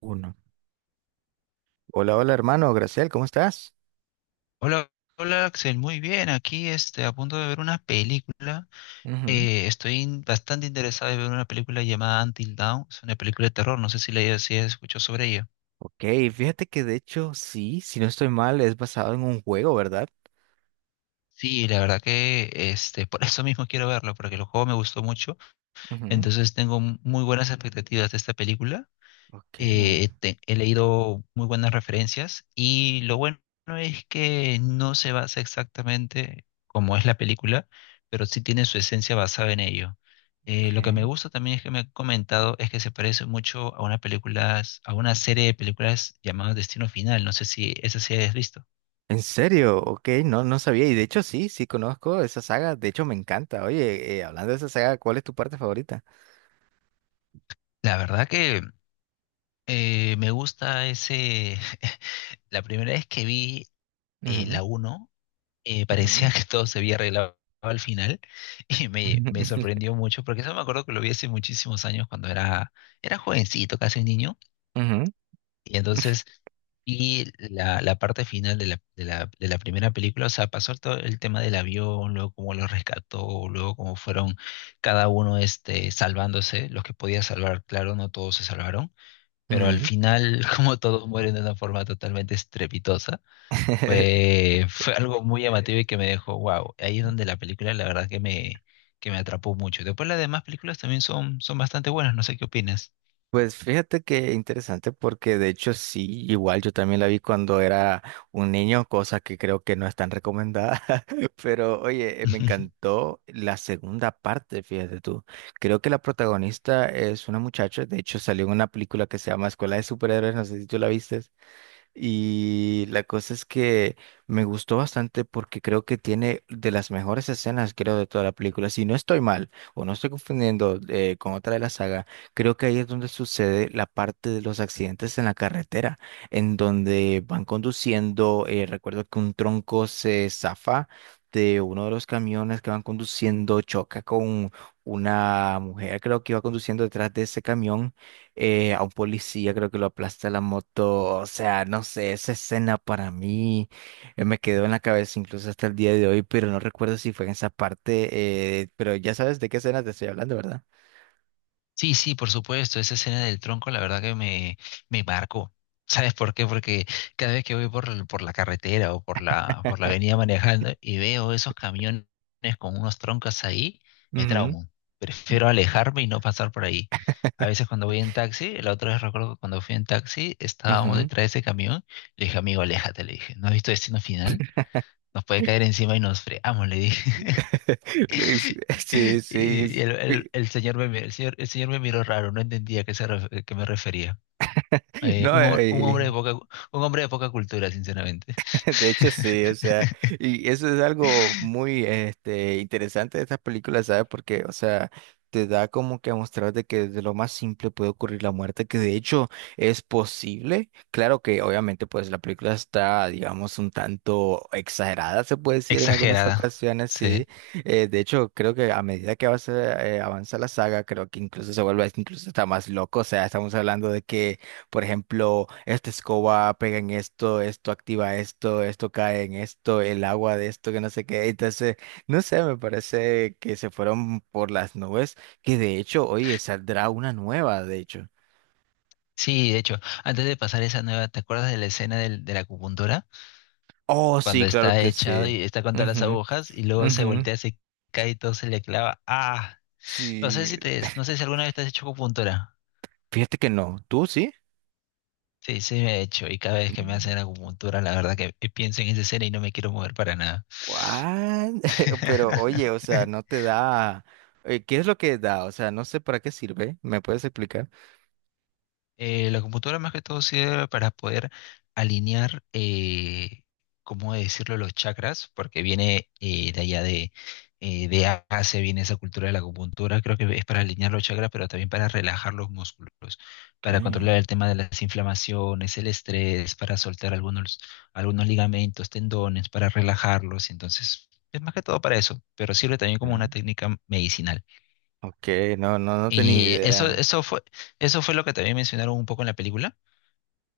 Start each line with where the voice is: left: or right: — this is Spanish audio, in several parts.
right: Uno. Hola, hola hermano, Graciel, ¿cómo estás?
left: Hola, hola Axel, muy bien. Aquí a punto de ver una película.
right: Ujú.
left: Bastante interesado en ver una película llamada Until Dawn. Es una película de terror. No sé si has escuchado sobre ella.
right: Ok, fíjate que de hecho sí, si no estoy mal, es basado en un juego, ¿verdad?
left: Sí, la verdad que por eso mismo quiero verlo, porque el juego me gustó mucho.
right: Ujú.
left: Entonces tengo muy buenas expectativas de esta película.
right: Ok,
left: He leído muy buenas referencias, y lo bueno es que no se basa exactamente como es la película, pero sí tiene su esencia basada en ello. Lo que me
right: ok.
left: gusta también es que me han comentado es que se parece mucho a una película, a una serie de películas llamada Destino Final. No sé si esa serie has visto.
right: ¿En serio? Ok, no, no sabía. Y de hecho sí, sí conozco esa saga, de hecho me encanta. Oye, hablando de esa saga, ¿cuál es tu parte favorita?
left: La verdad que me gusta ese... La primera vez que vi
right: Ujú,
left: la uno,
right: ujú,
left: parecía que todo se había arreglado al final. Y me sorprendió mucho, porque eso me acuerdo que lo vi hace muchísimos años cuando era jovencito, casi un niño,
right: ujú,
left: y la parte final de de la primera película. O sea, pasó todo el tema del avión, luego cómo los rescató, luego cómo fueron cada uno salvándose, los que podía salvar, claro, no todos se salvaron, pero al
right: ujú.
left: final como todos mueren de una forma totalmente estrepitosa, fue algo muy llamativo y que me dejó, wow. Ahí es donde la película la verdad que que me atrapó mucho. Después las demás películas también son bastante buenas, no sé qué opinas.
right: Pues fíjate que interesante porque de hecho sí, igual yo también la vi cuando era un niño, cosa que creo que no es tan recomendada, pero oye, me encantó la segunda parte, fíjate tú. Creo que la protagonista es una muchacha, de hecho salió en una película que se llama Escuela de Superhéroes, no sé si tú la viste. Y la cosa es que me gustó bastante porque creo que tiene de las mejores escenas, creo, de toda la película. Si no estoy mal o no estoy confundiendo con otra de la saga, creo que ahí es donde sucede la parte de los accidentes en la carretera, en donde van conduciendo, recuerdo que un tronco se zafa de uno de los camiones que van conduciendo, choca con una mujer, creo que iba conduciendo detrás de ese camión, a un policía, creo que lo aplasta la moto, o sea, no sé, esa escena para mí, me quedó en la cabeza incluso hasta el día de hoy, pero no recuerdo si fue en esa parte, pero ya sabes de qué escena te estoy hablando, ¿verdad?
left: Sí, sí, por supuesto, esa escena del tronco la verdad que me marcó. ¿Sabes por qué? Porque cada vez que voy por, por la carretera o por por la avenida manejando y veo esos camiones con unos troncos ahí, me
right: Ujú.
left: traumo. Prefiero alejarme y no pasar por ahí. A veces cuando voy en taxi, la otra vez recuerdo que cuando fui en taxi, estábamos
right: Ujú.
left: detrás de ese camión, le dije, amigo, aléjate, le dije, ¿no has visto Destino Final? Nos puede caer encima y nos fregamos, le dije.
right: Sí, sí.
left: Y
right: Sí.
left: el señor me miró raro, no entendía a qué, a qué me refería. Eh,
right: No,
left: un, hom- un hombre de poca, un hombre de poca cultura, sinceramente.
right: de hecho, sí, o sea, y eso es algo muy interesante de estas películas, ¿sabes? Porque, o sea, te da como que a mostrar de que de lo más simple puede ocurrir la muerte, que de hecho es posible. Claro que obviamente pues la película está, digamos, un tanto exagerada, se puede decir en algunas
left: Exagerada.
right: ocasiones, sí.
left: Sí.
right: De hecho, creo que a medida que avanza, avanza la saga, creo que incluso se vuelve incluso está más loco, o sea, estamos hablando de que por ejemplo, esta escoba pega en esto, esto activa esto, esto cae en esto, el agua de esto, que no sé qué. Entonces, no sé, me parece que se fueron por las nubes, que de hecho, oye, saldrá una nueva, de hecho.
left: Sí, de hecho, antes de pasar esa nueva, ¿te acuerdas de la escena de la acupuntura?
right: Oh,
left: Cuando
right: sí, claro
left: está
right: que
left: echado
right: sí.
left: y está con todas las
right: Ujú,
left: agujas y luego se
right: ujú.
left: voltea, se cae y todo se le clava. Ah, no sé
right: Sí.
left: no sé si alguna vez te has hecho acupuntura.
right: Fíjate que no, ¿tú sí?
left: Sí, sí me he hecho. Y cada vez que me
right: Mm.
left: hacen acupuntura, la verdad que pienso en esa escena y no me quiero mover para nada.
right: What? Pero oye, o sea, no te da. ¿Qué es lo que da? O sea, no sé para qué sirve. ¿Me puedes explicar?
left: La computadora más que todo sirve para poder alinear, ¿cómo decirlo?, los chakras, porque viene de Asia, viene esa cultura de la acupuntura. Creo que es para alinear los chakras, pero también para relajar los músculos, para
right: ¿Qué?
left: controlar el tema de las inflamaciones, el estrés, para soltar algunos ligamentos, tendones, para relajarlos, entonces... Es más que todo para eso, pero sirve también como una técnica medicinal.
right: Ok, no, no, no tenía
left: Y
right: idea.
left: eso eso fue lo que también mencionaron un poco en la película,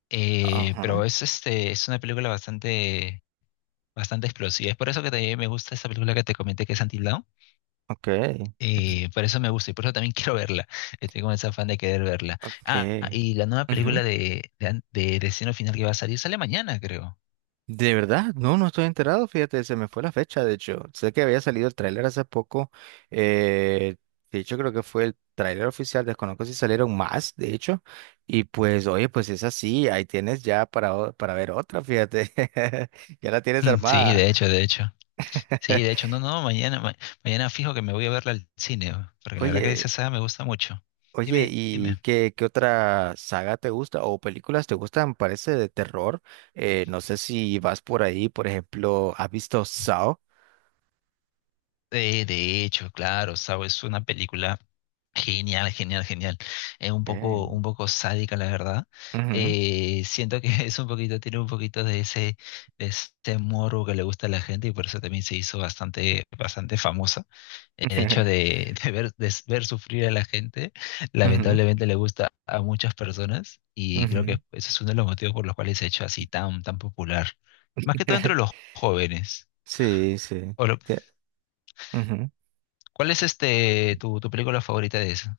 right: Ajá,
left: pero es es una película bastante explosiva. Es por eso que también me gusta esa película que te comenté que es Until Dawn.
right: ok,
left: Por eso me gusta y por eso también quiero verla. Estoy con ese afán de querer verla. Ah,
right: ok.
left: y la nueva
right: Ujú.
left: película de Destino Final que va a salir sale mañana, creo.
right: De verdad, no, no estoy enterado, fíjate, se me fue la fecha, de hecho. Sé que había salido el tráiler hace poco. eh, de hecho, creo que fue el tráiler oficial, desconozco si salieron más, de hecho. Y pues, oye, pues es así, ahí tienes ya para ver otra, fíjate. Ya la tienes
left: Mm, sí,
right: armada.
left: de hecho, de hecho. Sí, de hecho, no, no, mañana fijo que me voy a verla al cine, porque la verdad que esa
right: Oye.
left: saga me gusta mucho.
right: Oye,
left: Dime,
right: ¿y
left: dime.
right: qué otra saga te gusta o películas te gustan? Parece de terror. No sé si vas por ahí, por ejemplo, ¿has visto Saw?
left: De hecho, claro, Saw es una película genial, genial, genial. Es
right: Okay.
left: un poco sádica, la verdad.
right: Ujú,
left: Siento que es un poquito, tiene un poquito de ese morbo que le gusta a la gente, y por eso también se hizo bastante famosa. El hecho de ver sufrir a la gente
right: ujú, ujú,
left: lamentablemente le gusta a muchas personas, y creo que ese es uno de los motivos por los cuales se ha hecho así tan popular. Más que todo entre los jóvenes.
right: sí, sí.
left: O,
right: Te- Ujú.
left: ¿cuál es este tu película favorita de esa?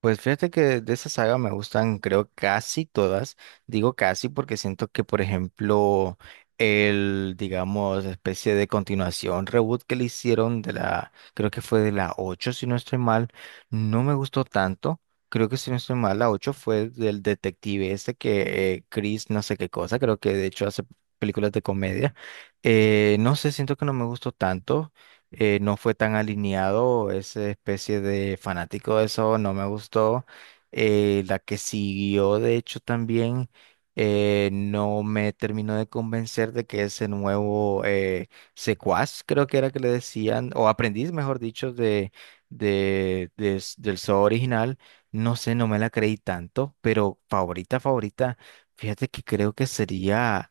right: Pues fíjate que de esa saga me gustan, creo, casi todas. Digo casi porque siento que, por ejemplo, el, digamos, especie de continuación, reboot que le hicieron de la, creo que fue de la 8 si no estoy mal, no me gustó tanto. Creo que si no estoy mal, la 8 fue del detective ese que, Chris no sé qué cosa, creo que de hecho hace películas de comedia. No sé, siento que no me gustó tanto, no fue tan alineado, esa especie de fanático de eso no me gustó. La que siguió, de hecho, también no me terminó de convencer de que ese nuevo secuaz, creo que era que le decían, o aprendiz, mejor dicho, del Saw original, no sé, no me la creí tanto, pero favorita, favorita, fíjate que creo que sería...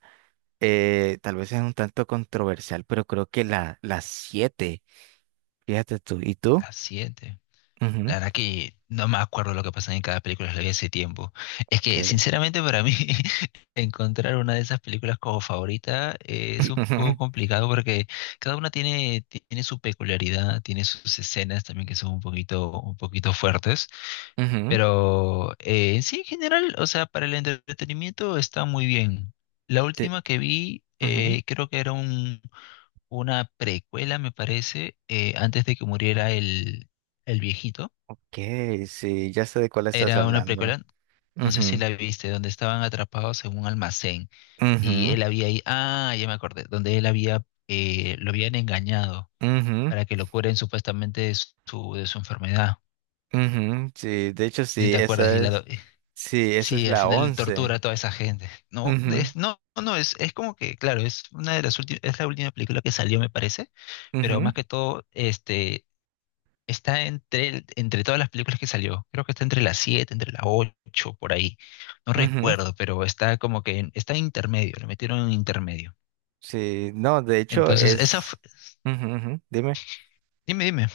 right: eh, tal vez es un tanto controversial, pero creo que la siete. Fíjate tú. ¿Y tú?
left: La siete.
right: Ujú,
left: La verdad que no me acuerdo lo que pasaba en cada película, la vi hace tiempo. Es
right: ok.
left: que, sinceramente, para mí, encontrar una de esas películas como favorita es un poco complicado, porque cada una tiene su peculiaridad, tiene sus escenas también que son un poquito fuertes.
right: Ujú,
left: Pero sí, en general, o sea, para el entretenimiento está muy bien. La
right: te-
left: última que vi,
right: ujú,
left: creo que era un una precuela, me parece, antes de que muriera el viejito.
right: ok, sí, ya sé de cuál estás
left: Era una
right: hablando.
left: precuela, no sé si
right: Ujú,
left: la viste, donde estaban atrapados en un almacén y
right: ujú,
left: él había ahí, ah, ya me acordé, donde él había, lo habían engañado
right: ujú,
left: para que lo curen supuestamente de de su enfermedad.
right: ujú, sí, de hecho
left: Si te acuerdas, y
right: sí, esa es
left: sí, al
right: la
left: final tortura
right: once.
left: a toda esa gente. No,
right: Ujú,
left: no, no, es como que, claro, es una de las últimas, es la última película que salió, me parece, pero
right: ujú,
left: más que todo, está entre todas las películas que salió. Creo que está entre las 7 entre las 8 por ahí. No
right: ujú,
left: recuerdo, pero está como que está en intermedio, lo metieron en intermedio.
right: sí, no, de hecho
left: Entonces,
right: es, ujú, ujú, dime.
left: dime, dime.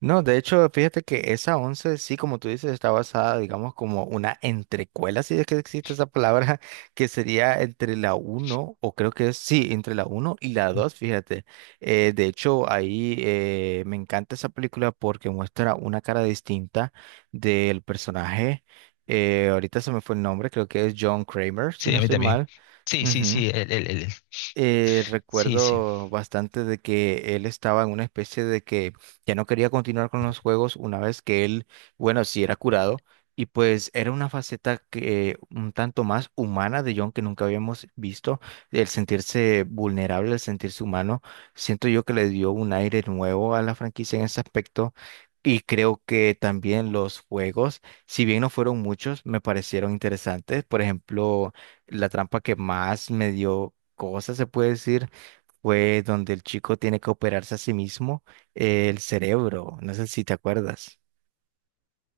right: No, de hecho, fíjate que esa once, sí, como tú dices, está basada, digamos, como una entrecuela, si es que existe esa palabra, que sería entre la uno, o creo que es, sí, entre la uno y la dos, fíjate. De hecho, ahí me encanta esa película porque muestra una cara distinta del personaje. Ahorita se me fue el nombre, creo que es John Kramer, si
left: Sí,
right: no
left: a mí
right: estoy
left: también.
right: mal,
left: Sí, sí, sí, sí, sí.
right: recuerdo bastante de que él estaba en una especie de que ya no quería continuar con los juegos una vez que él, bueno, sí era curado y pues era una faceta que un tanto más humana de John que nunca habíamos visto, el sentirse vulnerable, el sentirse humano, siento yo que le dio un aire nuevo a la franquicia en ese aspecto. Y creo que también los juegos, si bien no fueron muchos, me parecieron interesantes. Por ejemplo, la trampa que más me dio cosa se puede decir, fue donde el chico tiene que operarse a sí mismo, el cerebro. No sé si te acuerdas.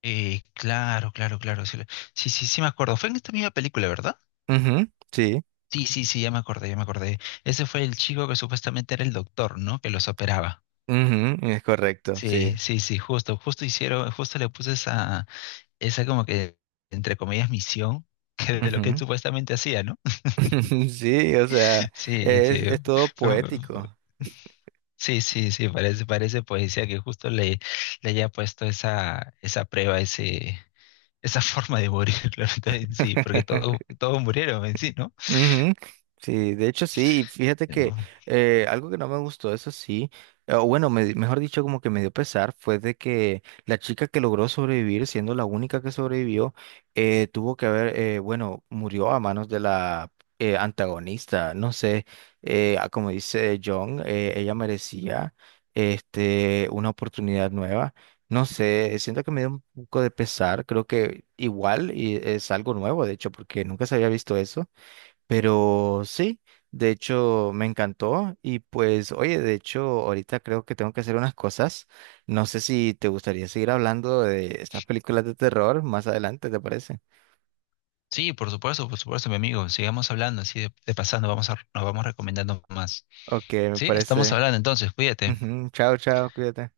left: Claro, claro, claro. Sí, sí, sí me acuerdo. Fue en esta misma película, ¿verdad?
right: Ujú, sí,
left: Sí, sí, sí, ya me acordé, ya me acordé. Ese fue el chico que supuestamente era el doctor, ¿no? Que los operaba.
right: ujú, es correcto,
left: Sí,
right: sí.
left: sí, sí, justo hicieron, justo le puse esa como que, entre comillas, misión que de lo que él
right: Ujú.
left: supuestamente hacía, ¿no?
right: Sí, o sea,
left: Sí, sí,
right: es todo
left: fue-
right: poético.
left: sí, sí, sí, parece poesía que justo le haya puesto esa prueba, esa forma de morir, la verdad, en sí, porque todos murieron en sí, ¿no?
right: Ujú, sí, de hecho sí, y fíjate que, algo que no me gustó, eso sí, o bueno, mejor dicho, como que me dio pesar, fue de que la chica que logró sobrevivir, siendo la única que sobrevivió, tuvo que haber, bueno, murió a manos de la, antagonista, no sé, ah, como dice John, ella merecía una oportunidad nueva. No sé, siento que me dio un poco de pesar, creo que igual y es algo nuevo, de hecho, porque nunca se había visto eso. Pero sí, de hecho me encantó y pues oye, de hecho ahorita creo que tengo que hacer unas cosas. No sé si te gustaría seguir hablando de estas películas de terror más adelante, ¿te parece?
left: Sí, por supuesto, mi amigo, sigamos hablando así de pasando, vamos a, nos vamos recomendando más.
right: Ok, me
left: Sí, estamos
right: parece.
left: hablando entonces, cuídate.
right: Ujú, chao, chao, cuídate.